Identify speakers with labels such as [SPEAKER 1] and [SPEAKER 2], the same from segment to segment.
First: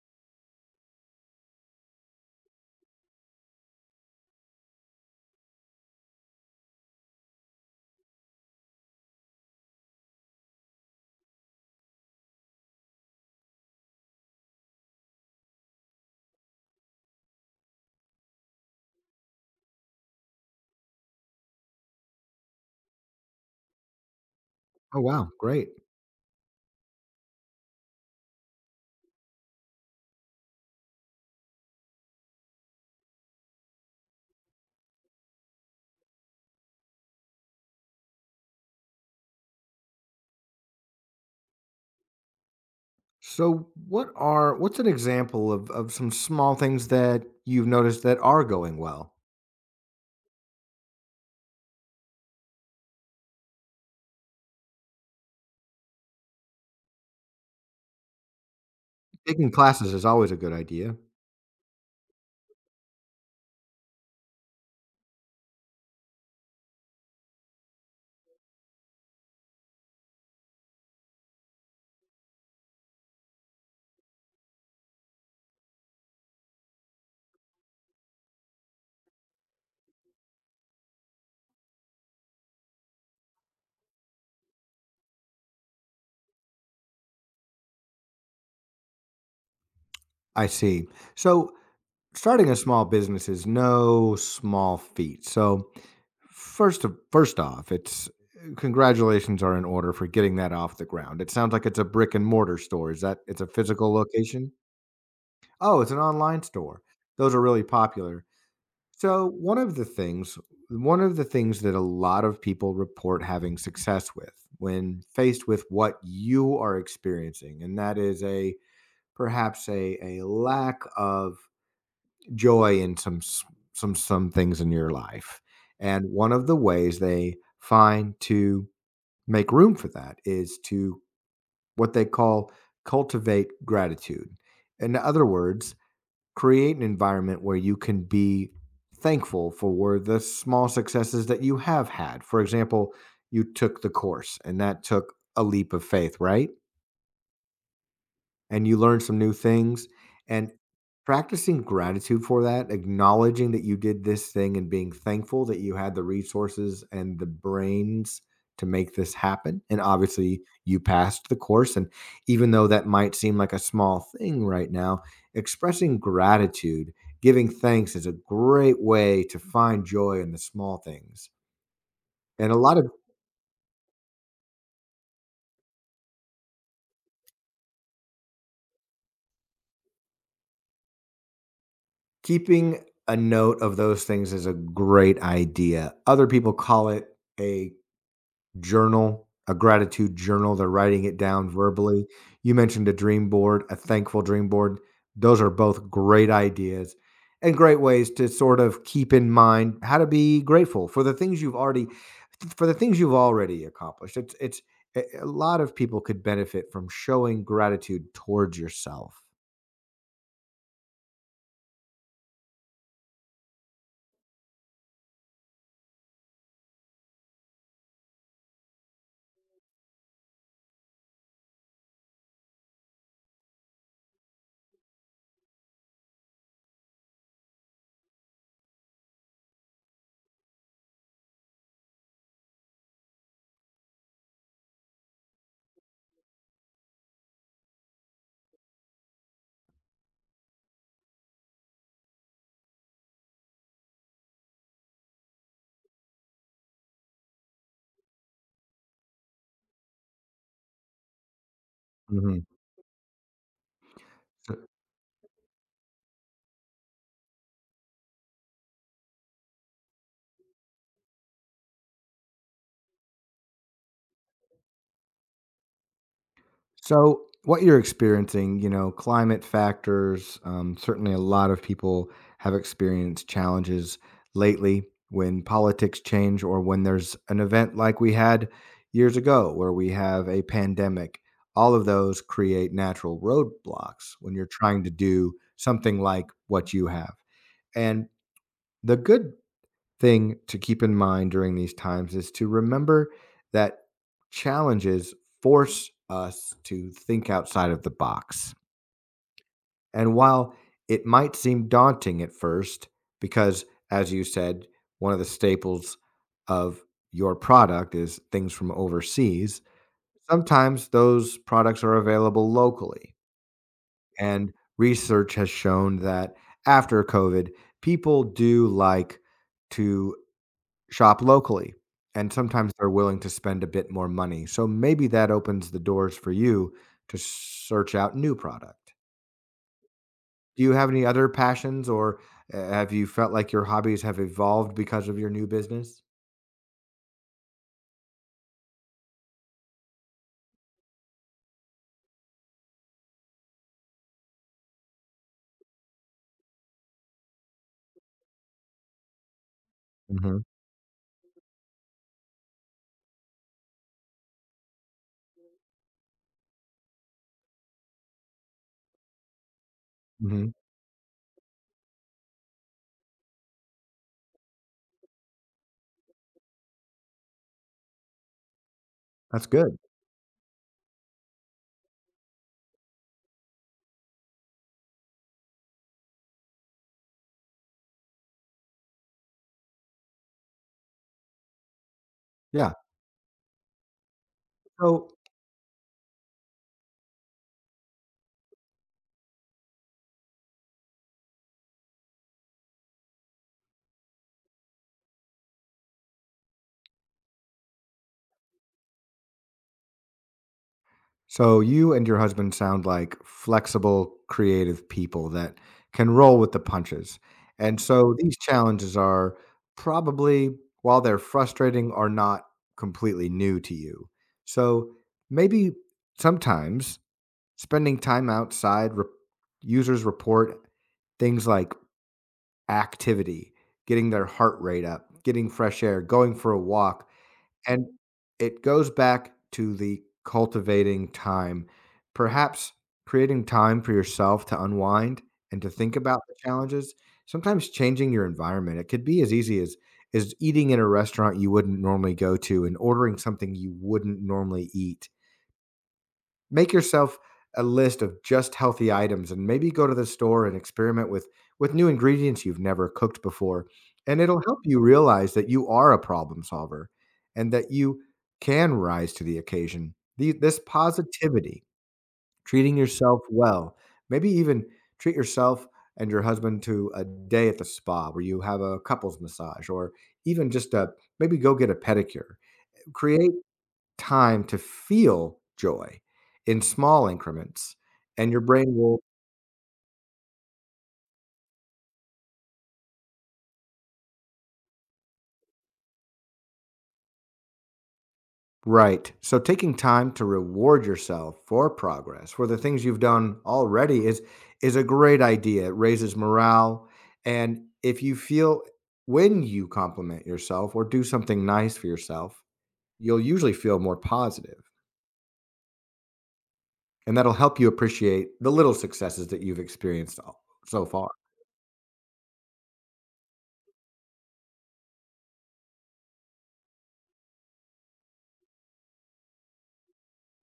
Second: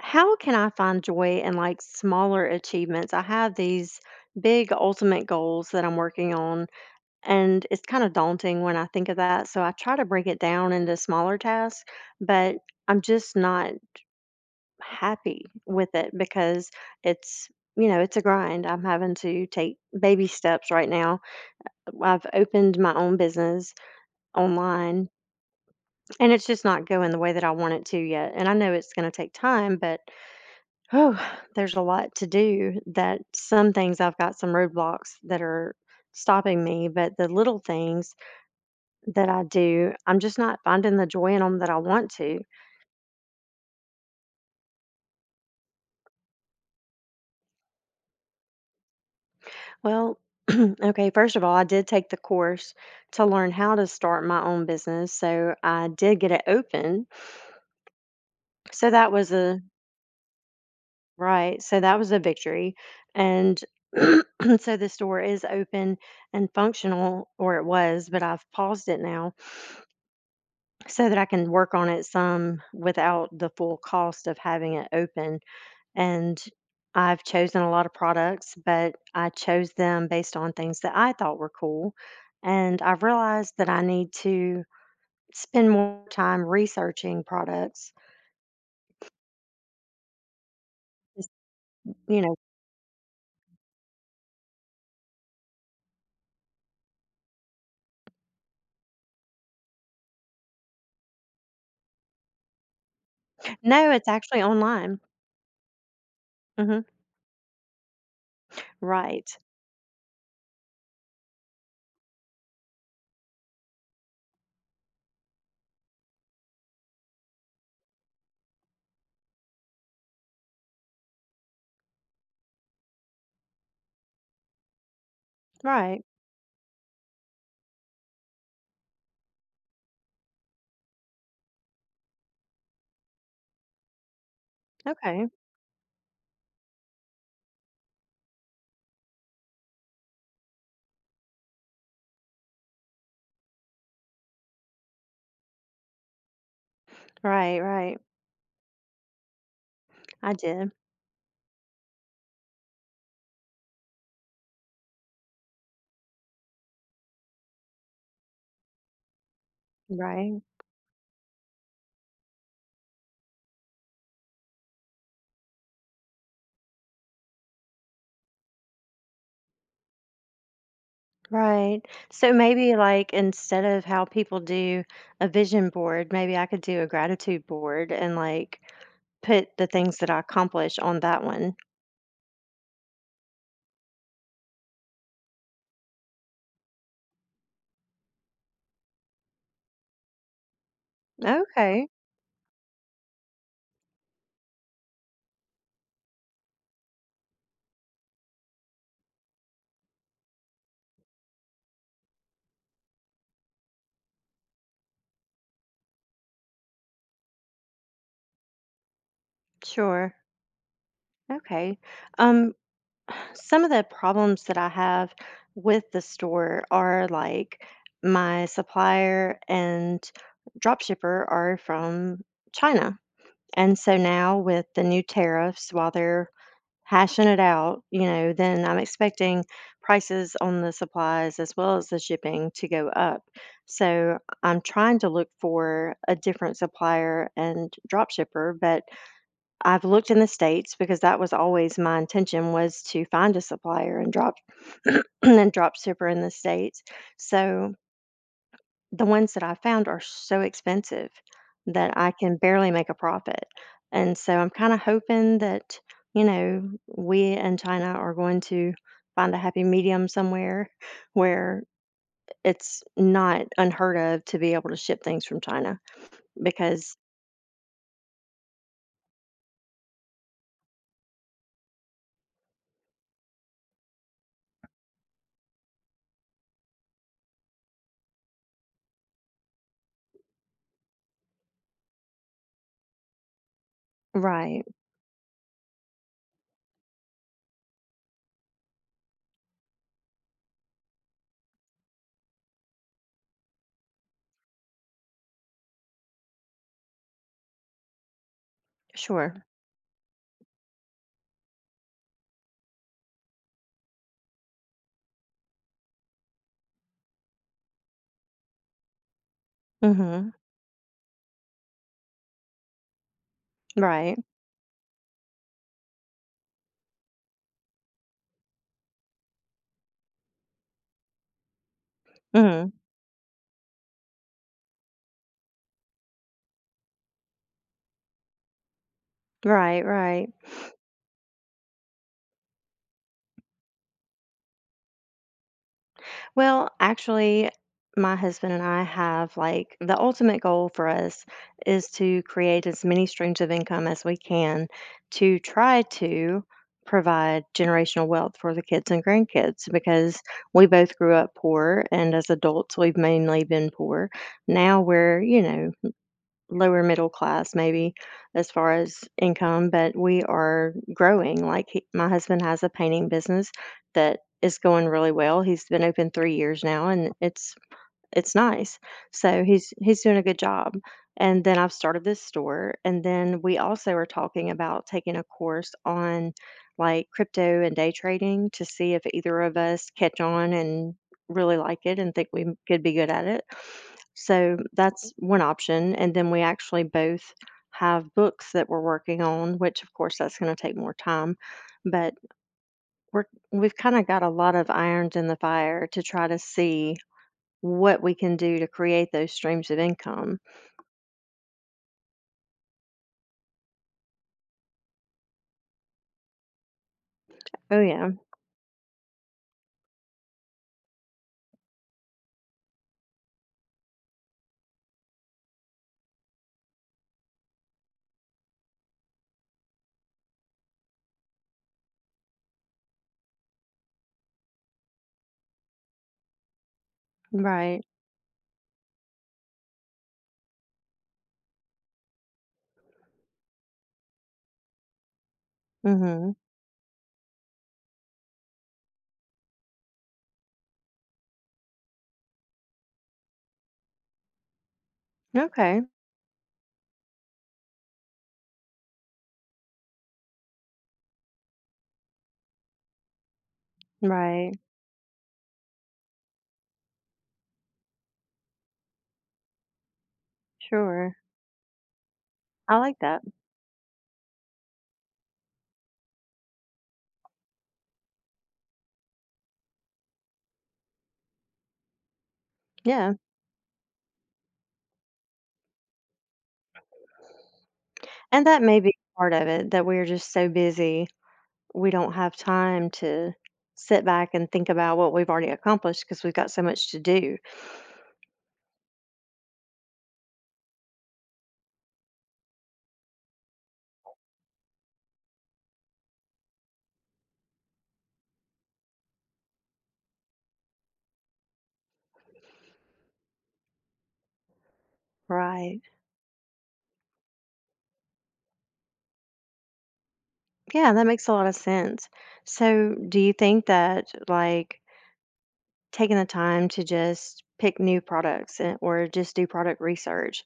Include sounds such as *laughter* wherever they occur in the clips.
[SPEAKER 1] How can I find joy in smaller achievements? I have these big ultimate goals that I'm working on, and it's kind of daunting when I think of that. So I try to break it down into smaller tasks, but I'm just not happy with it because it's it's a grind. I'm having to take baby steps right now. I've opened my own business
[SPEAKER 2] Oh
[SPEAKER 1] online,
[SPEAKER 2] wow, great.
[SPEAKER 1] and it's just not going the way that I want it to yet, and I know it's going to take time, but oh, there's a lot to do. That Some things, I've got some roadblocks that are stopping me, but the little things that I do, I'm just not finding the joy in them that I want to.
[SPEAKER 2] So what's an example of some small things that you've noticed that are going well?
[SPEAKER 1] Well, *clears throat* okay, first of all, I did take the course to learn how to start my own business. So I did get it open. So that was
[SPEAKER 2] Taking
[SPEAKER 1] a,
[SPEAKER 2] classes is always a good idea.
[SPEAKER 1] right. So that was a victory. And *clears throat* so the store is open and functional, or it was, but I've paused it now so that I can work on it some without the full cost of having it open. And I've chosen a lot of products, but I chose them based on things that I thought were cool. And I've realized that I need to spend more time researching products.
[SPEAKER 2] I see.
[SPEAKER 1] Just,
[SPEAKER 2] So
[SPEAKER 1] You know,
[SPEAKER 2] starting a small business is no small feat. So first off, it's congratulations are in order for getting that off the ground. It sounds like it's a brick and mortar store. Is that it's a
[SPEAKER 1] no,
[SPEAKER 2] physical
[SPEAKER 1] it's actually
[SPEAKER 2] location?
[SPEAKER 1] online.
[SPEAKER 2] Oh, it's an online store.
[SPEAKER 1] Hmm.
[SPEAKER 2] Those are really popular. So
[SPEAKER 1] Right.
[SPEAKER 2] one of the things that a lot of people report having success with when faced with what you are experiencing, and that is a perhaps a lack of joy in some things in your life. And
[SPEAKER 1] Right.
[SPEAKER 2] one of the ways they find to make room for that is to what they call cultivate gratitude. In other
[SPEAKER 1] Okay.
[SPEAKER 2] words, create an environment where you can be thankful for the small successes that you have had. For example, you took the course and that took a leap of faith, right?
[SPEAKER 1] Right. Right.
[SPEAKER 2] And you learn some new things,
[SPEAKER 1] I
[SPEAKER 2] and
[SPEAKER 1] did.
[SPEAKER 2] practicing gratitude for that, acknowledging that you did this thing and being thankful that you had the resources and the brains to make this happen, and obviously
[SPEAKER 1] Right.
[SPEAKER 2] you passed the course. And even though that might seem like a small thing right now, expressing gratitude, giving thanks is a great way to find joy in the small things.
[SPEAKER 1] Right. So
[SPEAKER 2] And a
[SPEAKER 1] maybe,
[SPEAKER 2] lot of
[SPEAKER 1] like, instead of how people do a vision board, maybe I could do a gratitude board and, like, put the things that I accomplish on that one.
[SPEAKER 2] Keeping a note of those things is a great idea. Other people call it a journal, a gratitude journal. They're writing it down
[SPEAKER 1] Okay.
[SPEAKER 2] verbally. You mentioned a dream board, a thankful dream board. Those are both great ideas and great ways to sort of keep in mind how to be grateful for the things you've already for the things you've already accomplished. It's a lot of people could benefit from showing gratitude towards yourself.
[SPEAKER 1] Sure. Okay. Um some of the problems that I have with the store are, like, my supplier and drop shipper are from China. And so now with the new tariffs, while they're hashing it out, you know, then I'm expecting prices on the supplies as well as the shipping to go up. So I'm trying to look for a different supplier and drop shipper, but I've looked in the States because that was always my intention, was to find a supplier and drop *clears throat* and drop shipper in the States. So the ones that I found are so expensive that I can
[SPEAKER 2] Mhm.
[SPEAKER 1] barely make a profit, and so I'm kinda hoping that, you know, we and China are going to find a happy medium somewhere *laughs* where it's not unheard of to be able to ship things from China because...
[SPEAKER 2] So, what you're experiencing, climate factors, certainly a lot of people have experienced challenges lately when politics change or when there's an event like we had years ago where we have a pandemic. All of those create natural roadblocks when you're
[SPEAKER 1] Right.
[SPEAKER 2] trying to do something like what you have. And the good thing to keep in mind during these times is to remember that challenges force us to think outside of the box.
[SPEAKER 1] Sure.
[SPEAKER 2] And while it might seem daunting at first, because as you said, one of the staples of your product is things from overseas,
[SPEAKER 1] Mhm.
[SPEAKER 2] sometimes those products are available locally.
[SPEAKER 1] Right.
[SPEAKER 2] And research has shown that after COVID, people do like to shop locally, and sometimes
[SPEAKER 1] Mhm.
[SPEAKER 2] they're willing to spend a bit more money, so maybe that opens the doors for you to search out new product.
[SPEAKER 1] Right, right.
[SPEAKER 2] Do you have any other passions, or h have you felt like your hobbies have evolved because of your new business?
[SPEAKER 1] Well, actually, my husband and I have, like, the ultimate goal for us is to create as many streams of income as we can to try to provide generational wealth for the kids and grandkids because
[SPEAKER 2] Mhm,
[SPEAKER 1] we both grew up poor, and as adults we've mainly been poor. Now we're, you know, lower middle class maybe as far as income, but we
[SPEAKER 2] mhm.
[SPEAKER 1] are growing. Like he, my husband has a painting business that is going really well. He's been open 3 years now, and it's nice. So
[SPEAKER 2] That's
[SPEAKER 1] he's
[SPEAKER 2] good,
[SPEAKER 1] he's doing a good job. And then I've started this store, and then we also are talking about taking a course on, like, crypto and day trading to see if either of us catch on and really like it and think we m
[SPEAKER 2] yeah.
[SPEAKER 1] could be good at it. So
[SPEAKER 2] So
[SPEAKER 1] that's one option, and then we actually both have books that we're working on, which, of course, that's gonna take more time, but we're we've kinda got a lot of irons in the fire to try to see what we can do to create those streams of income.
[SPEAKER 2] So you and your husband sound like flexible, creative people that can roll with the punches. And
[SPEAKER 1] Oh, yeah.
[SPEAKER 2] so these challenges are probably, while they're frustrating, are not completely new to you. So maybe sometimes spending time outside, re- users report things like activity, getting their heart rate up, getting fresh air, going for a walk,
[SPEAKER 1] Right.
[SPEAKER 2] and it goes back to the cultivating time. Perhaps creating time for yourself to unwind and to think about the
[SPEAKER 1] Hmm.
[SPEAKER 2] challenges. Sometimes changing your environment. It could be as easy as is eating in a restaurant you wouldn't normally go to and ordering something you wouldn't normally eat.
[SPEAKER 1] Okay.
[SPEAKER 2] Make yourself a list of just healthy items and maybe go to the store and experiment with new ingredients you've never cooked before, and it'll help
[SPEAKER 1] Right.
[SPEAKER 2] you realize that you are a problem solver and that you can rise to the occasion. This
[SPEAKER 1] Sure.
[SPEAKER 2] positivity, treating
[SPEAKER 1] I like
[SPEAKER 2] yourself
[SPEAKER 1] that.
[SPEAKER 2] well, maybe even treat yourself and your husband to a day at the spa where you have a couples massage, or even just a maybe go get a pedicure.
[SPEAKER 1] Yeah.
[SPEAKER 2] Create time to feel joy in small increments, and your
[SPEAKER 1] And that
[SPEAKER 2] brain
[SPEAKER 1] may
[SPEAKER 2] will.
[SPEAKER 1] be part of it, that we're just so busy, we don't have time to sit back and think about what we've already accomplished because we've got so much to do.
[SPEAKER 2] Right. So taking time to reward yourself for progress, for the things you've done already is a great idea. It raises morale, and if you feel when you compliment yourself or do something nice for yourself, you'll usually feel more positive,
[SPEAKER 1] Right.
[SPEAKER 2] and that'll help you appreciate the little successes that you've experienced so
[SPEAKER 1] Yeah, that
[SPEAKER 2] far.
[SPEAKER 1] makes a lot of sense. So, do you think that, like, taking the time to just pick new products and, or just do product research,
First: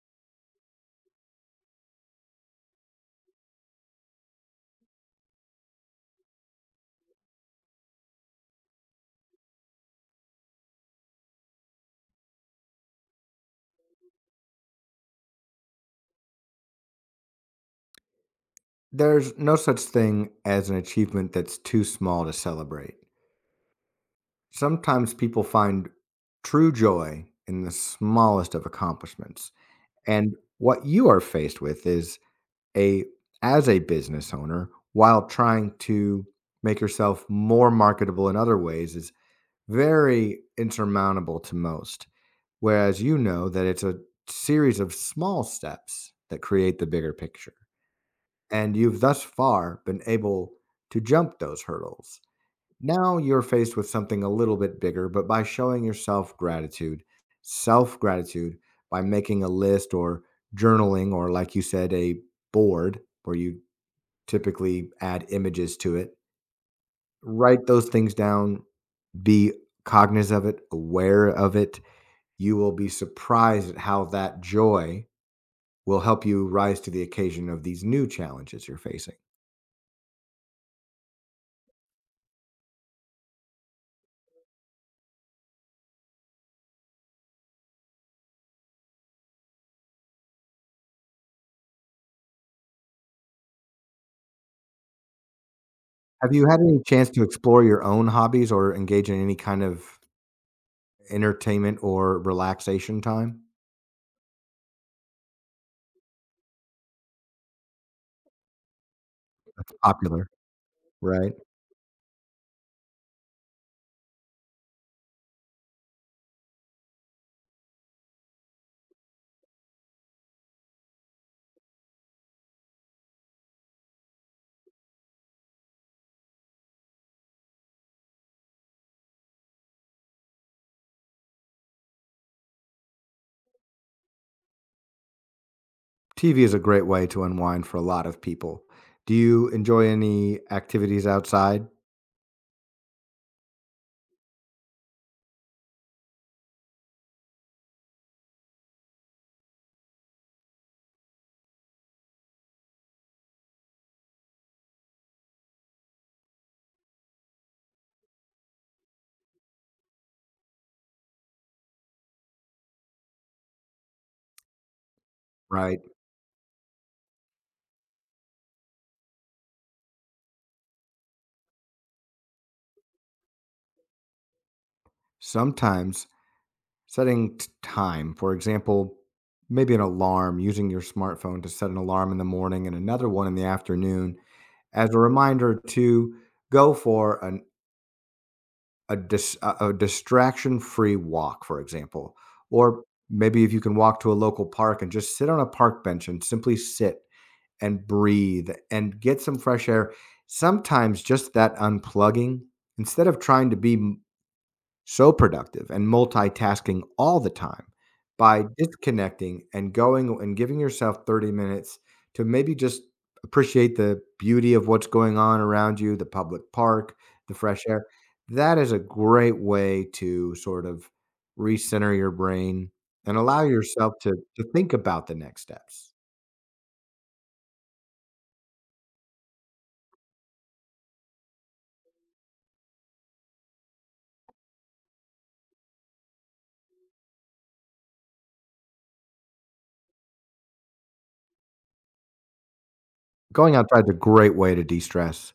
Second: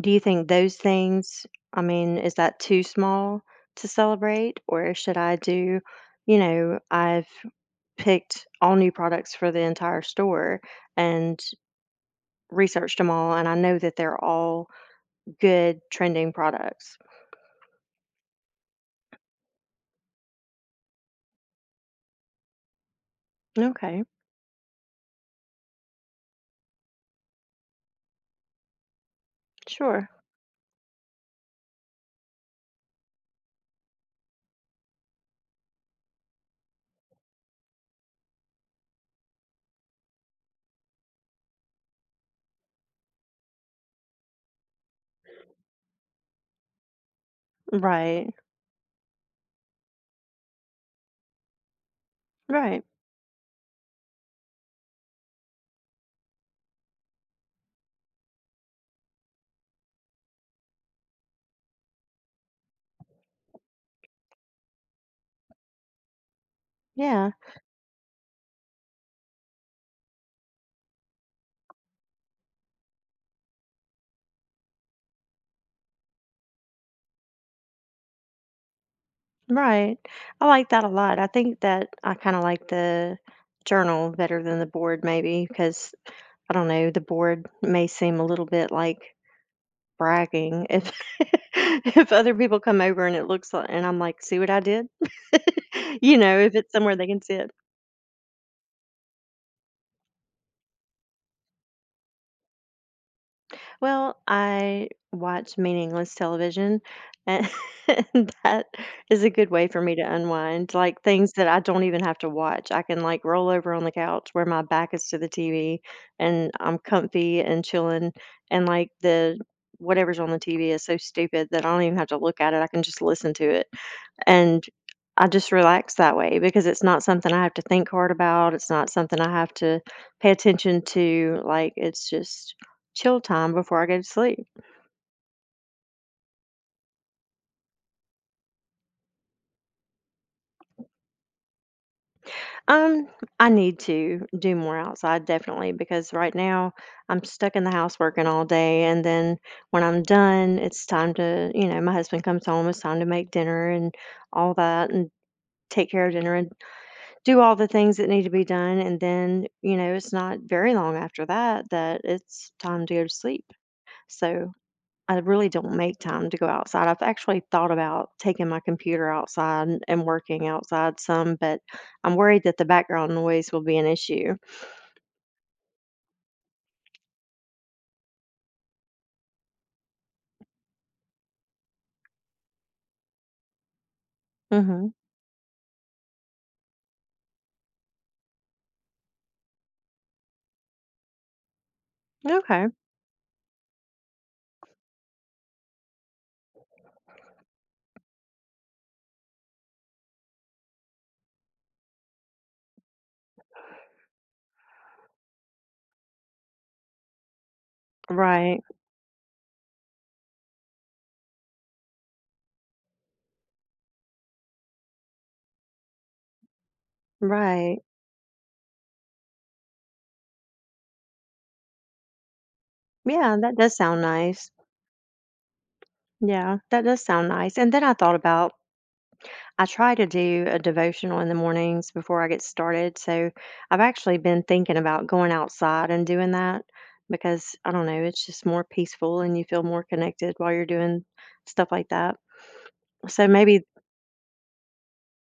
[SPEAKER 1] do you think those things I mean, is that too small to celebrate, or should I do... You know, I've picked all new products for the entire store and researched them all, and I know that they're all good trending products.
[SPEAKER 2] There's no such thing as an achievement that's too small to celebrate.
[SPEAKER 1] Okay,
[SPEAKER 2] Sometimes people find true joy in the smallest of accomplishments.
[SPEAKER 1] sure.
[SPEAKER 2] And what you are faced with is a as a business owner, while trying to make yourself more marketable in other ways, is very insurmountable to most. Whereas you know that it's a series of small steps that create the bigger picture.
[SPEAKER 1] Right,
[SPEAKER 2] And you've thus far been able to jump those hurdles.
[SPEAKER 1] right.
[SPEAKER 2] Now you're faced with something a little bit bigger, but by showing yourself gratitude, self gratitude, by making a list or journaling, or like you said, a board where you typically add images to it,
[SPEAKER 1] Yeah,
[SPEAKER 2] write those things down, be cognizant of it, aware of it. You will be surprised at how that joy will help you rise to the occasion of these new challenges you're facing.
[SPEAKER 1] right. I like that a lot. I think that I kinda like the journal better than the board, maybe, because I don't know, the board may seem a little bit like bragging if *laughs* if other people come over and it looks like, and I'm like, "See what I did?" *laughs* You
[SPEAKER 2] Have
[SPEAKER 1] know,
[SPEAKER 2] you
[SPEAKER 1] if
[SPEAKER 2] had
[SPEAKER 1] it's
[SPEAKER 2] any
[SPEAKER 1] somewhere they
[SPEAKER 2] chance
[SPEAKER 1] can
[SPEAKER 2] to
[SPEAKER 1] see it.
[SPEAKER 2] explore your own hobbies or engage in any kind of entertainment or relaxation time?
[SPEAKER 1] Well, I watch meaningless television, and *laughs* and that is a good way for me to
[SPEAKER 2] Popular,
[SPEAKER 1] unwind, like,
[SPEAKER 2] right?
[SPEAKER 1] things that I don't even have to watch. I can, like, roll over on the couch where my back is to the TV, and I'm comfy and chilling, and, like, the whatever's on the TV is so stupid that I don't even have to look at it, I can just listen to it. And I just relax that way because it's not something I have to think hard about. It's not something I have to pay attention to. Like, it's just chill time before I go to sleep.
[SPEAKER 2] TV is a great way to unwind for a lot of people. Do you enjoy any activities outside?
[SPEAKER 1] Um, I need to do more outside, definitely, because right now I'm stuck in the house working all day, and then when I'm done, it's time to, you know, my husband comes home, it's time to make dinner and all that, and take care of dinner and do all the things that need to be done, and then you know it's not very long after that that it's time to go to sleep. So I really don't
[SPEAKER 2] Right.
[SPEAKER 1] make time to go outside. I've actually thought about taking my computer outside and working outside some, but I'm worried that the background noise will be an issue.
[SPEAKER 2] Sometimes time, for example, maybe an alarm, using your smartphone to set an alarm in the morning and another one in the afternoon
[SPEAKER 1] hmm
[SPEAKER 2] as a reminder to go for an a distraction-free walk, for example,
[SPEAKER 1] okay.
[SPEAKER 2] or maybe if you can walk to a local park and just sit on a park bench and simply sit and breathe and get some fresh air. Sometimes just that unplugging, instead of trying to so productive and multitasking all the time, by
[SPEAKER 1] Right.
[SPEAKER 2] disconnecting and going and giving yourself 30 minutes to maybe just appreciate the beauty of what's going on around you, the public park, the fresh
[SPEAKER 1] Right.
[SPEAKER 2] air. That is a great way to sort of recenter your brain and
[SPEAKER 1] Yeah,
[SPEAKER 2] allow
[SPEAKER 1] that does
[SPEAKER 2] yourself
[SPEAKER 1] sound
[SPEAKER 2] to
[SPEAKER 1] nice.
[SPEAKER 2] think about the next steps.
[SPEAKER 1] Yeah, that does sound nice. And then I thought about... I try to do a devotional in the mornings before I get started. So I've actually been thinking about going outside and doing that because I don't know, it's just more peaceful and you feel more connected while you're doing stuff like that. So
[SPEAKER 2] Going
[SPEAKER 1] maybe,
[SPEAKER 2] outside is a great way to de stress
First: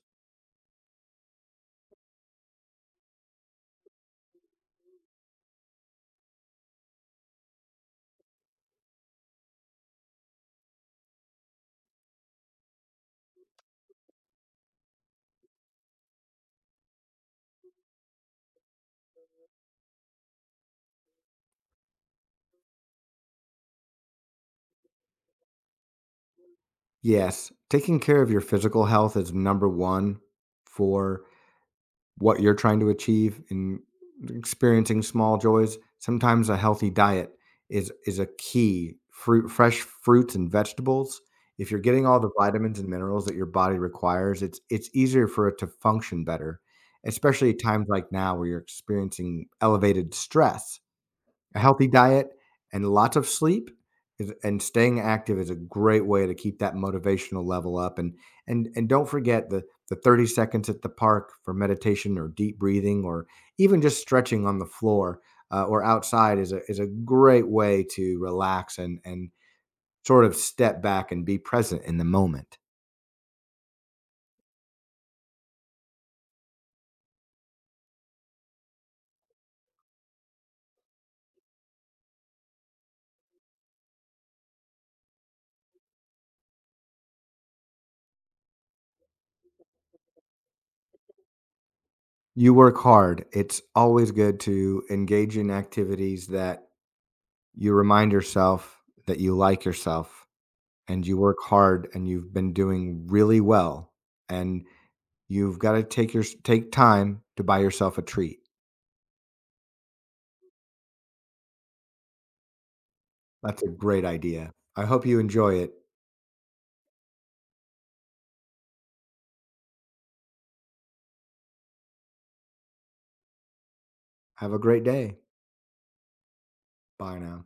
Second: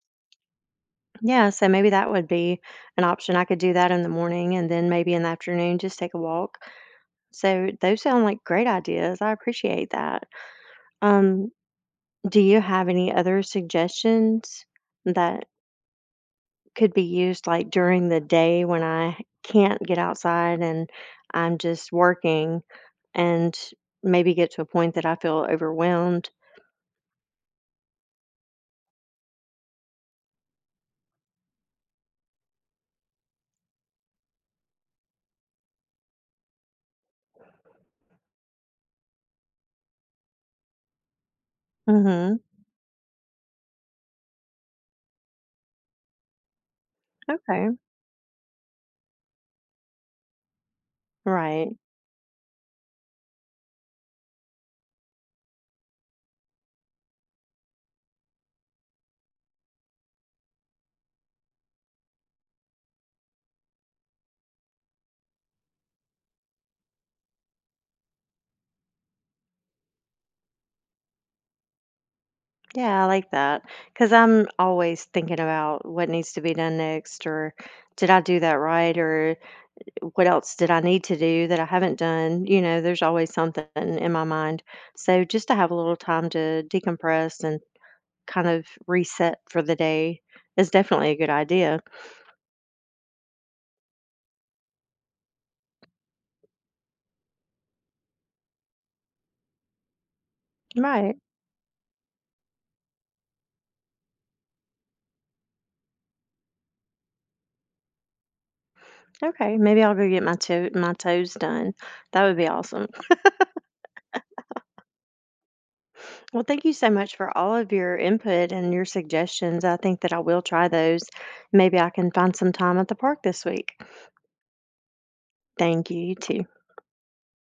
[SPEAKER 1] yeah, so maybe that would be an option. I could do that in the morning and then maybe in the afternoon just take a walk. So those sound like great ideas. I appreciate that. Um, do you have any other suggestions that could be used, like, during the day when I can't get outside and I'm just working and maybe get to a point that I feel overwhelmed?
[SPEAKER 2] Yes, taking care of your physical health is number 1 for what you're trying to achieve in experiencing small joys. Sometimes a healthy diet is a key. Fruit, fresh fruits and vegetables, if you're getting all the
[SPEAKER 1] hmm
[SPEAKER 2] vitamins and minerals that your body requires, it's easier for it to function better, especially at
[SPEAKER 1] Okay.
[SPEAKER 2] times like now where you're experiencing elevated stress. A
[SPEAKER 1] Right.
[SPEAKER 2] healthy diet and lots of sleep is, and staying active is a great way to keep that motivational level up. And don't forget the 30 seconds at the park for meditation or deep breathing, or even just stretching on the floor or outside is a great way to relax, and sort of step back and be present in the moment.
[SPEAKER 1] Yeah, I like that. Because I'm always thinking about what needs to be done next, or did I do that right, or what else did I need to do that I haven't done? You know, there's always something in my mind. So just to have a little time to decompress and kind of reset for the day is definitely a good idea.
[SPEAKER 2] You work hard. It's always good to engage in activities that you remind yourself that you like yourself, and you
[SPEAKER 1] Right.
[SPEAKER 2] work hard and you've been doing really well, and you've got to take time to buy yourself a treat.
[SPEAKER 1] Okay. Maybe I'll go get my my toes done. That would be awesome.
[SPEAKER 2] That's a great idea. I hope you enjoy it.
[SPEAKER 1] Well, thank you so much for all of your input and your suggestions. I think that I will try those. Maybe I can find some time at the park this week.
[SPEAKER 2] Have a great day.
[SPEAKER 1] Thank you, you too.
[SPEAKER 2] Bye now.